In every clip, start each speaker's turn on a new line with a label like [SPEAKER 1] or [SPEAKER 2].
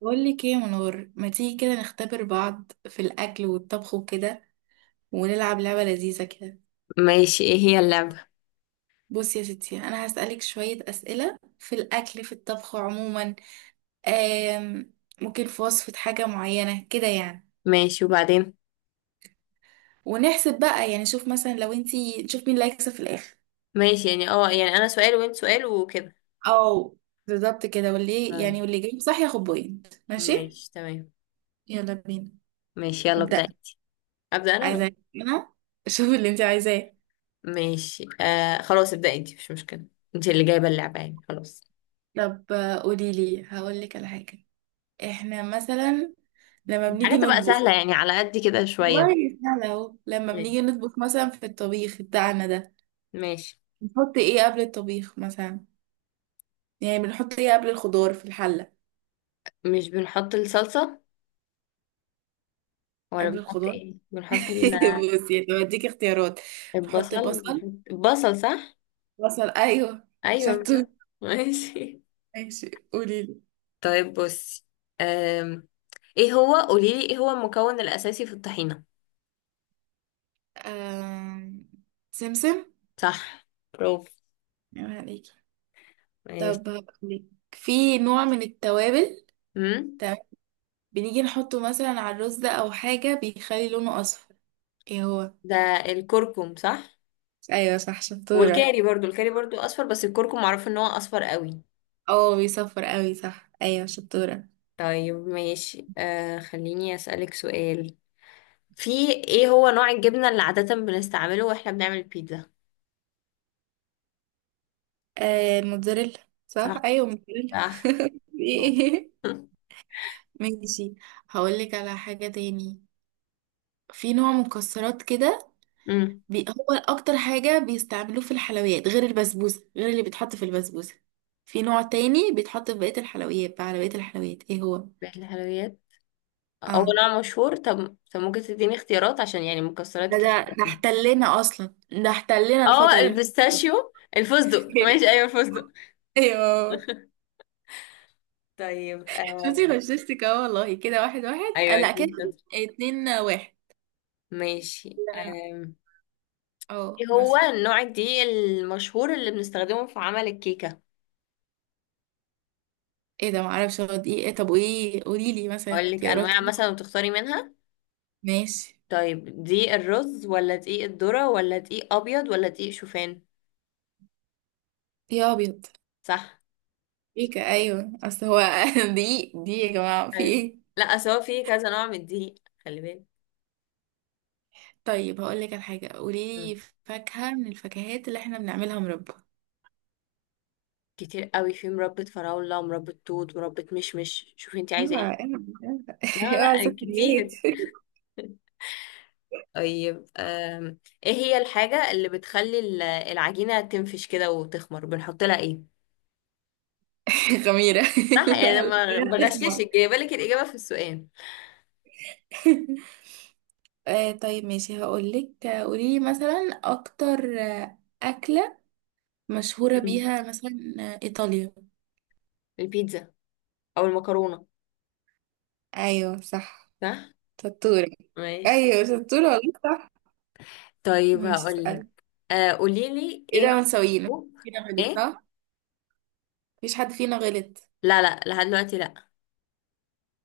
[SPEAKER 1] بقول لك ايه يا منور، ما تيجي كده نختبر بعض في الاكل والطبخ وكده، ونلعب لعبة لذيذة كده.
[SPEAKER 2] ماشي، ايه هي اللعبة؟
[SPEAKER 1] بصي يا ستي، انا هسألك شوية اسئلة في الاكل في الطبخ عموما. آم ممكن في وصفة حاجة معينة كده يعني.
[SPEAKER 2] ماشي، وبعدين؟
[SPEAKER 1] ونحسب بقى يعني، شوف مثلا لو انتي، نشوف مين اللي هيكسب في الاخر.
[SPEAKER 2] ماشي، يعني يعني انا سؤال وانت سؤال وكده.
[SPEAKER 1] او بالظبط كده، واللي
[SPEAKER 2] تمام.
[SPEAKER 1] يعني واللي جاي صح ياخد بوينت ماشي.
[SPEAKER 2] ماشي. تمام.
[SPEAKER 1] يلا بينا.
[SPEAKER 2] ماشي، يلا ابدأ
[SPEAKER 1] ابدأ.
[SPEAKER 2] انت. ابدأ انا ولا؟
[SPEAKER 1] عايزة انا، شوف اللي انتي عايزاه.
[SPEAKER 2] ماشي، آه، خلاص ابدأ انت، مش مشكلة. انت اللي جايبة اللعبة، يعني خلاص.
[SPEAKER 1] طب قولي لي هقول لك على حاجة. احنا مثلا لما
[SPEAKER 2] حاجة
[SPEAKER 1] بنيجي
[SPEAKER 2] تبقى
[SPEAKER 1] نطبخ،
[SPEAKER 2] سهلة يعني، على قد كده شوية.
[SPEAKER 1] والله سهلة اهو. لما
[SPEAKER 2] ماشي،
[SPEAKER 1] بنيجي نطبخ مثلا في الطبيخ بتاعنا ده،
[SPEAKER 2] ماشي.
[SPEAKER 1] بنحط ايه قبل الطبيخ مثلا؟ يعني بنحط ايه قبل الخضار في الحلة؟
[SPEAKER 2] مش بنحط الصلصة؟ ولا
[SPEAKER 1] قبل
[SPEAKER 2] بنحط
[SPEAKER 1] الخضار.
[SPEAKER 2] ايه؟ بنحط ال- آه،
[SPEAKER 1] بصي طب اديك اختيارات. نحط
[SPEAKER 2] البصل،
[SPEAKER 1] بصل.
[SPEAKER 2] بنحط البصل صح.
[SPEAKER 1] بصل ايوه.
[SPEAKER 2] ايوه،
[SPEAKER 1] شطور.
[SPEAKER 2] بنحط-. ماشي،
[SPEAKER 1] ماشي قولي لي.
[SPEAKER 2] طيب بصي. أم... ايه هو قوليلي ايه هو المكون الأساسي في الطحينة؟
[SPEAKER 1] آم... سمسم.
[SPEAKER 2] صح. برافو.
[SPEAKER 1] يا عليكي.
[SPEAKER 2] ماشي.
[SPEAKER 1] طب هقولك، في نوع من التوابل.
[SPEAKER 2] امم.
[SPEAKER 1] تمام. بنيجي نحطه مثلا على الرز ده، او حاجة بيخلي لونه اصفر، ايه هو؟
[SPEAKER 2] ده الكركم صح.
[SPEAKER 1] ايوه صح شطورة.
[SPEAKER 2] والكاري برضو اصفر، بس الكركم معروف ان هو اصفر قوي.
[SPEAKER 1] اه بيصفر قوي صح، ايوه شطورة.
[SPEAKER 2] طيب ماشي، خليني اسالك سؤال. في، ايه هو نوع الجبنه اللي عاده بنستعمله واحنا بنعمل البيتزا؟
[SPEAKER 1] الموتزاريلا. صح
[SPEAKER 2] صح.
[SPEAKER 1] ايوه موتزاريلا.
[SPEAKER 2] صح. برافو.
[SPEAKER 1] إيه؟ ماشي، هقولك على حاجة تاني. في نوع مكسرات كده.
[SPEAKER 2] امم.
[SPEAKER 1] هو اكتر حاجة بيستعملوه في الحلويات غير البسبوسة، غير اللي بيتحط في البسبوسة. في نوع تاني بيتحط في بقية الحلويات بقى، على بقية الحلويات، ايه هو؟
[SPEAKER 2] بيت الحلويات هو
[SPEAKER 1] اه،
[SPEAKER 2] نوع مشهور. طب طب، ممكن تديني اختيارات عشان يعني مكسرات
[SPEAKER 1] ده ده
[SPEAKER 2] كتير.
[SPEAKER 1] ده احتلنا اصلا، ده احتلنا
[SPEAKER 2] اه،
[SPEAKER 1] الفترة اللي
[SPEAKER 2] البيستاشيو،
[SPEAKER 1] فاتت.
[SPEAKER 2] الفستق. ماشي، ايوه الفستق.
[SPEAKER 1] ايوه.
[SPEAKER 2] طيب.
[SPEAKER 1] شفتي
[SPEAKER 2] آه.
[SPEAKER 1] غششتك اهو والله، كده واحد واحد
[SPEAKER 2] ايوه،
[SPEAKER 1] لا كده اتنين واحد.
[SPEAKER 2] ماشي.
[SPEAKER 1] لا،
[SPEAKER 2] ايه
[SPEAKER 1] اه
[SPEAKER 2] هو
[SPEAKER 1] مثلا.
[SPEAKER 2] النوع الدقيق المشهور اللي بنستخدمه في عمل الكيكة؟
[SPEAKER 1] ايه ده معرفش هو دي ايه، طب وايه قولي لي مثلا
[SPEAKER 2] اقول لك
[SPEAKER 1] اختيارات
[SPEAKER 2] انواع
[SPEAKER 1] كده.
[SPEAKER 2] مثلا وتختاري منها.
[SPEAKER 1] ماشي.
[SPEAKER 2] طيب، دقيق الرز ولا دقيق الذرة ولا دقيق ابيض ولا دقيق شوفان؟
[SPEAKER 1] يا ابيض.
[SPEAKER 2] صح.
[SPEAKER 1] ايه ايوه اصل هو، دي يا جماعه في
[SPEAKER 2] ايوه.
[SPEAKER 1] ايه.
[SPEAKER 2] لا، أصل هو في كذا نوع من الدقيق. خلي بالك.
[SPEAKER 1] طيب هقول لك على حاجه،
[SPEAKER 2] مم.
[SPEAKER 1] قولي لي فاكهه من الفاكهات اللي احنا بنعملها مربى.
[SPEAKER 2] كتير قوي، في مربى فراولة ومربى توت وربة مشمش، شوفي انت
[SPEAKER 1] اوعى
[SPEAKER 2] عايزة ايه.
[SPEAKER 1] اوعى اوعى،
[SPEAKER 2] لا،
[SPEAKER 1] اوعى
[SPEAKER 2] لا،
[SPEAKER 1] ست البيت.
[SPEAKER 2] كتير. طيب، ايه هي الحاجة اللي بتخلي العجينة تنفش كده وتخمر، بنحط لها ايه؟
[SPEAKER 1] خميره.
[SPEAKER 2] صح، يعني
[SPEAKER 1] لا لا.
[SPEAKER 2] أنا ما
[SPEAKER 1] تخمر.
[SPEAKER 2] بغششك، جايبه لك الاجابه في السؤال.
[SPEAKER 1] طيب ماشي هقولك، قوليلي مثلا أكتر أكلة مشهورة
[SPEAKER 2] مم.
[SPEAKER 1] بيها مثلا إيطاليا.
[SPEAKER 2] البيتزا او المكرونه.
[SPEAKER 1] أيوه صح
[SPEAKER 2] صح.
[SPEAKER 1] شطورة.
[SPEAKER 2] ماشي،
[SPEAKER 1] أيوه شطورة والله صح.
[SPEAKER 2] طيب
[SPEAKER 1] ماشي
[SPEAKER 2] هقول لك،
[SPEAKER 1] اسأل.
[SPEAKER 2] قولي لي ايه نوع
[SPEAKER 1] كده ونسوينا،
[SPEAKER 2] الحبوب.
[SPEAKER 1] فينا غلط
[SPEAKER 2] ايه؟
[SPEAKER 1] صح؟ مفيش حد فينا غلط.
[SPEAKER 2] لا لا، لحد دلوقتي لا.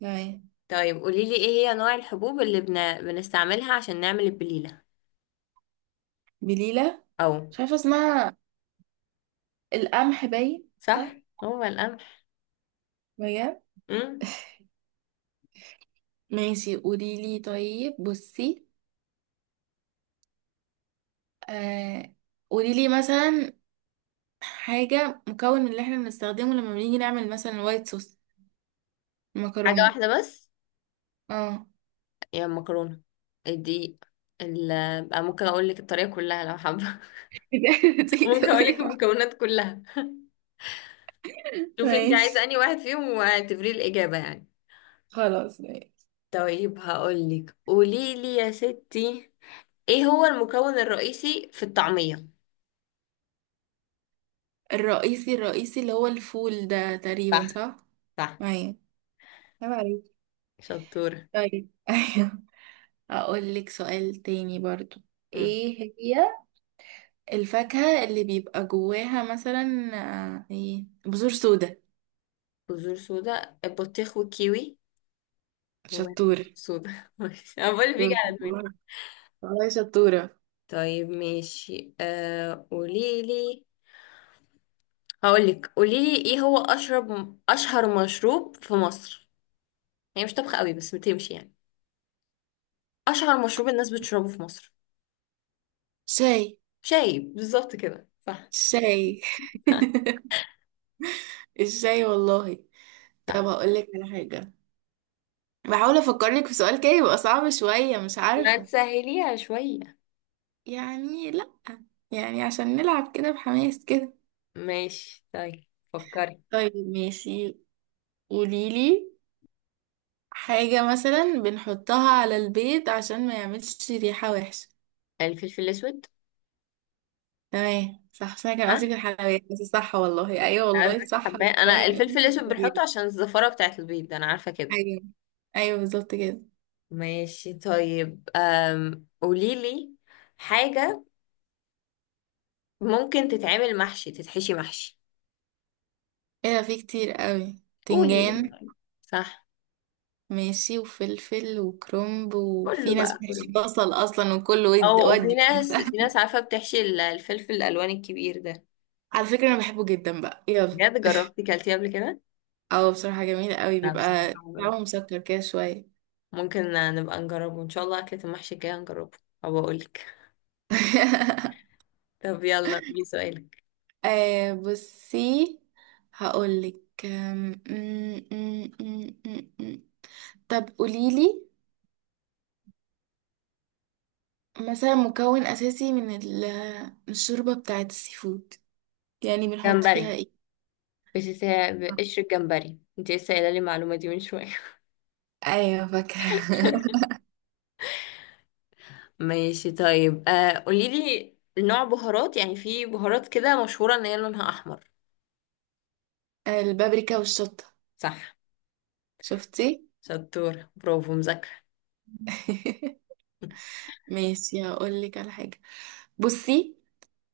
[SPEAKER 1] تمام.
[SPEAKER 2] طيب قولي لي، ايه هي نوع الحبوب اللي بنستعملها عشان نعمل البليله؟
[SPEAKER 1] بليلة.
[SPEAKER 2] او.
[SPEAKER 1] مش عارفة اسمها. القمح باين
[SPEAKER 2] صح،
[SPEAKER 1] صح؟
[SPEAKER 2] هو القمح.
[SPEAKER 1] بجد؟
[SPEAKER 2] امم.
[SPEAKER 1] ماشي قوليلي، طيب بصي. آه قوليلي مثلا حاجة، مكون اللي احنا بنستخدمه لما بنيجي نعمل مثلا وايت صوص،
[SPEAKER 2] حاجه
[SPEAKER 1] مكرونة.
[SPEAKER 2] واحده بس.
[SPEAKER 1] اه.
[SPEAKER 2] يا المكرونه، الدقيق، ال... بقى ممكن اقول لك الطريقه كلها لو حابه.
[SPEAKER 1] تيجي
[SPEAKER 2] ممكن اقول
[SPEAKER 1] تقولي.
[SPEAKER 2] لك المكونات كلها، شوف انت عايزه
[SPEAKER 1] ماشي
[SPEAKER 2] انهي واحد فيهم واعتبريه الاجابه يعني.
[SPEAKER 1] خلاص ماشي.
[SPEAKER 2] طيب هقولك، قوليلي يا ستي، ايه هو المكون الرئيسي في الطعميه؟
[SPEAKER 1] الرئيسي اللي هو الفول ده تقريبا،
[SPEAKER 2] صح.
[SPEAKER 1] صح؟
[SPEAKER 2] صح.
[SPEAKER 1] معايا. عيب عليك.
[SPEAKER 2] شطوره.
[SPEAKER 1] طيب، ايوه. اقول لك سؤال تاني برضو.
[SPEAKER 2] مم.
[SPEAKER 1] ايه هي الفاكهة اللي بيبقى جواها مثلا ايه، بذور سودا؟
[SPEAKER 2] بذور سودا، البطيخ والكيوي. هو بذور
[SPEAKER 1] شطورة.
[SPEAKER 2] سودا. ماشي. انا بقول بيجي على دماغي.
[SPEAKER 1] والله شطورة.
[SPEAKER 2] طيب ماشي، قوليلي، هقولك، قوليلي ايه هو اشهر مشروب في مصر. هي مش طبخة قوي بس بتمشي يعني. اشهر مشروب الناس بتشربه في مصر.
[SPEAKER 1] شاي.
[SPEAKER 2] شاي، بالظبط كده صح.
[SPEAKER 1] شاي. الشاي والله.
[SPEAKER 2] صح.
[SPEAKER 1] طب هقول لك على حاجة، بحاول افكر لك في سؤال كده يبقى صعب شوية، مش
[SPEAKER 2] ما
[SPEAKER 1] عارفة.
[SPEAKER 2] تسهليها شوية.
[SPEAKER 1] يعني لا، يعني عشان نلعب كده بحماس كده.
[SPEAKER 2] ماشي، طيب فكري.
[SPEAKER 1] طيب ماشي قوليلي، حاجة مثلا بنحطها على البيت عشان ما يعملش ريحة وحشة.
[SPEAKER 2] الفلفل الأسود.
[SPEAKER 1] تمام صح، بس انا كان
[SPEAKER 2] ها.
[SPEAKER 1] قصدي في الحلويات، بس صح والله، ايوه والله
[SPEAKER 2] عايزك
[SPEAKER 1] صح،
[SPEAKER 2] حباه
[SPEAKER 1] أنا
[SPEAKER 2] أنا،
[SPEAKER 1] كان
[SPEAKER 2] الفلفل
[SPEAKER 1] قصدي في
[SPEAKER 2] الأسود بنحطه
[SPEAKER 1] الحلويات.
[SPEAKER 2] عشان الزفارة بتاعة البيض أنا عارفة كده.
[SPEAKER 1] ايوه. ايوه بالظبط كده.
[SPEAKER 2] ماشي، طيب. قوليلي حاجة ممكن تتعمل محشي، تتحشي محشي.
[SPEAKER 1] ايه ده، في كتير قوي،
[SPEAKER 2] قولي
[SPEAKER 1] تنجان
[SPEAKER 2] قولي. صح،
[SPEAKER 1] ماشي، وفلفل وكرنب، وفي
[SPEAKER 2] كله
[SPEAKER 1] ناس
[SPEAKER 2] بقى كله.
[SPEAKER 1] بتحشي بصل اصلا، وكله
[SPEAKER 2] أو، وفي
[SPEAKER 1] ودي.
[SPEAKER 2] ناس في ناس عارفة بتحشي الفلفل الألوان الكبير ده.
[SPEAKER 1] على فكرة انا بحبه جدا بقى، يلا.
[SPEAKER 2] بجد جربتي كلتيه قبل كده؟
[SPEAKER 1] اه بصراحة جميل قوي،
[SPEAKER 2] لا، بصراحة
[SPEAKER 1] بيبقى
[SPEAKER 2] ما جربت.
[SPEAKER 1] طعمه مسكر كده شوية.
[SPEAKER 2] ممكن نبقى نجربه إن شاء الله، أكلة المحشي الجاية نجربه. أو أقولك. طب يلا قولي سؤالك.
[SPEAKER 1] بصي هقولك، أم، أم، أم، أم، أم، أم. طب قوليلي مثلا، مكون أساسي من من الشوربة بتاعة السي فود، يعني بنحط فيها
[SPEAKER 2] جمبري.
[SPEAKER 1] ايه؟
[SPEAKER 2] بقشر الجمبري، انت لسه قايله لي المعلومه دي من شويه.
[SPEAKER 1] ايوه فاكرة.
[SPEAKER 2] ماشي طيب، قولي لي نوع بهارات، يعني في بهارات كده مشهوره ان هي لونها احمر.
[SPEAKER 1] البابريكا والشطة.
[SPEAKER 2] صح.
[SPEAKER 1] شفتي.
[SPEAKER 2] شطور. برافو. مذاكره.
[SPEAKER 1] ماشي هقولك على حاجة، بصي.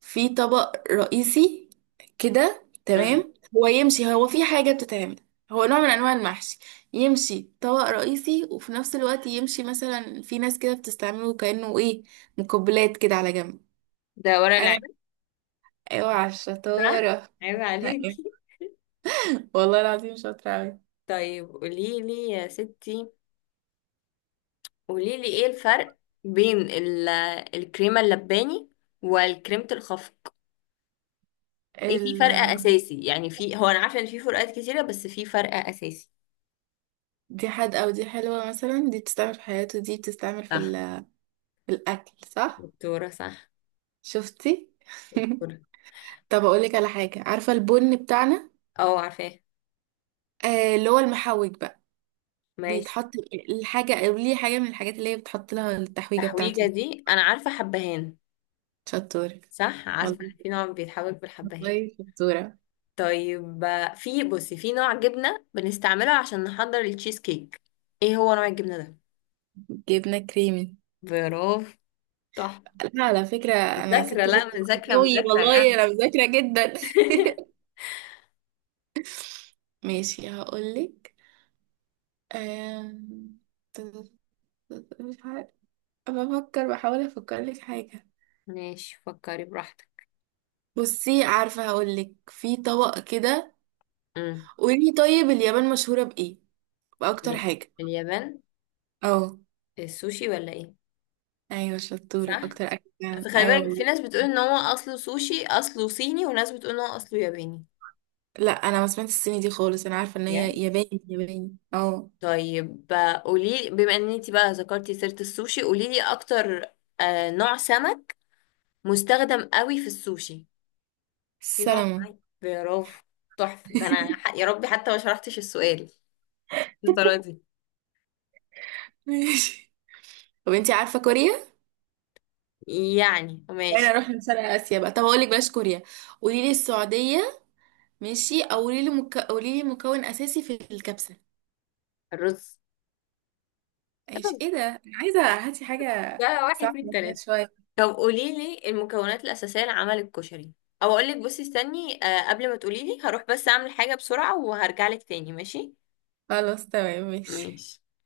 [SPEAKER 1] في طبق رئيسي كده،
[SPEAKER 2] مم.
[SPEAKER 1] تمام، هو يمشي، هو في حاجة بتتعمل، هو نوع من أنواع المحشي، يمشي طبق رئيسي، وفي نفس الوقت يمشي مثلا في ناس كده بتستعمله كأنه إيه، مقبلات كده على جنب.
[SPEAKER 2] ده ورق
[SPEAKER 1] أنا.
[SPEAKER 2] العنب.
[SPEAKER 1] أوعى
[SPEAKER 2] صح.
[SPEAKER 1] الشطارة.
[SPEAKER 2] عيب عليكي.
[SPEAKER 1] والله العظيم شاطرة أوي.
[SPEAKER 2] طيب قولي لي يا ستي، قولي لي ايه الفرق بين الكريمه اللباني والكريمه الخفق. إيه في
[SPEAKER 1] ال...
[SPEAKER 2] فرق اساسي؟ يعني في، هو انا عارفه ان في فروقات كتيره، بس في فرق اساسي.
[SPEAKER 1] دي حد، أو دي حلوة مثلا، دي بتستعمل في حياته، دي بتستعمل في،
[SPEAKER 2] صح.
[SPEAKER 1] في الأكل صح؟
[SPEAKER 2] دكتوره صح.
[SPEAKER 1] شفتي؟
[SPEAKER 2] دكتورة.
[SPEAKER 1] طب أقولك على حاجة، عارفة البن بتاعنا،
[SPEAKER 2] اه عارفاه.
[SPEAKER 1] اللي هو المحوج بقى،
[SPEAKER 2] ماشي.
[SPEAKER 1] بيتحط الحاجة، أو ليه حاجة من الحاجات اللي هي بتحط لها التحويجة
[SPEAKER 2] التحويجه
[SPEAKER 1] بتاعته.
[SPEAKER 2] دي انا عارفه، حبهان.
[SPEAKER 1] شطور.
[SPEAKER 2] صح، عارفه
[SPEAKER 1] والله
[SPEAKER 2] في نوع بيتحوج بالحبهان.
[SPEAKER 1] والله شطورة.
[SPEAKER 2] طيب في، بصي، في نوع جبنه بنستعمله عشان نحضر التشيز كيك. ايه هو نوع الجبنه ده؟
[SPEAKER 1] جبنة كريمي.
[SPEAKER 2] برافو. تحفه.
[SPEAKER 1] لا على فكرة أنا
[SPEAKER 2] مذاكره.
[SPEAKER 1] ست
[SPEAKER 2] لا،
[SPEAKER 1] بيت
[SPEAKER 2] مذاكره،
[SPEAKER 1] قوي
[SPEAKER 2] مذاكره
[SPEAKER 1] والله،
[SPEAKER 2] يعني.
[SPEAKER 1] أنا مذاكرة جدا. ماشي هقولك، أم، مش عارفة، بفكر بحاول أفكر لك حاجة.
[SPEAKER 2] ماشي، فكري براحتك.
[SPEAKER 1] بصي عارفة، هقولك في طبق كده.
[SPEAKER 2] امم.
[SPEAKER 1] قولي طيب، اليابان مشهورة بإيه؟ بأكتر حاجة.
[SPEAKER 2] اليابان.
[SPEAKER 1] اه.
[SPEAKER 2] السوشي ولا ايه؟
[SPEAKER 1] ايوه شطورة،
[SPEAKER 2] صح.
[SPEAKER 1] أكتر أكل فعلاً.
[SPEAKER 2] فخلي بالك، في
[SPEAKER 1] أيوة.
[SPEAKER 2] ناس بتقول ان هو اصله سوشي اصله صيني، وناس بتقول ان هو اصله ياباني.
[SPEAKER 1] لا انا ما سمعتش الصيني دي خالص، انا عارفه ان هي
[SPEAKER 2] بجد.
[SPEAKER 1] ياباني، ياباني اه.
[SPEAKER 2] طيب قولي بما ان انتي بقى ذكرتي سيرة السوشي، قولي لي اكتر. نوع سمك مستخدم قوي في السوشي. في نوع
[SPEAKER 1] سلامة.
[SPEAKER 2] معين. برافو. تحفة. ده انا يا ربي، حتى ما شرحتش السؤال، الطريقة دي.
[SPEAKER 1] ماشي. طب انتي عارفه كوريا،
[SPEAKER 2] يعني
[SPEAKER 1] بعدين
[SPEAKER 2] ماشي.
[SPEAKER 1] اروح لشرق اسيا بقى، طب اقول لك بلاش كوريا، قولي لي السعوديه. ماشي. او قولي لي قولي لي مكون اساسي في الكبسه.
[SPEAKER 2] الرز.
[SPEAKER 1] ماشي،
[SPEAKER 2] الرز
[SPEAKER 1] ايه ده انا عايزه هاتي حاجه.
[SPEAKER 2] ده واحد من
[SPEAKER 1] صعبه كده
[SPEAKER 2] تلاتة.
[SPEAKER 1] شويه.
[SPEAKER 2] طب قولي لي المكونات الأساسية لعمل الكشري. او اقول لك، بصي استني، قبل ما تقولي لي هروح بس اعمل حاجة بسرعة وهرجع لك تاني ماشي.
[SPEAKER 1] خلاص تمام ماشي.
[SPEAKER 2] ماشي.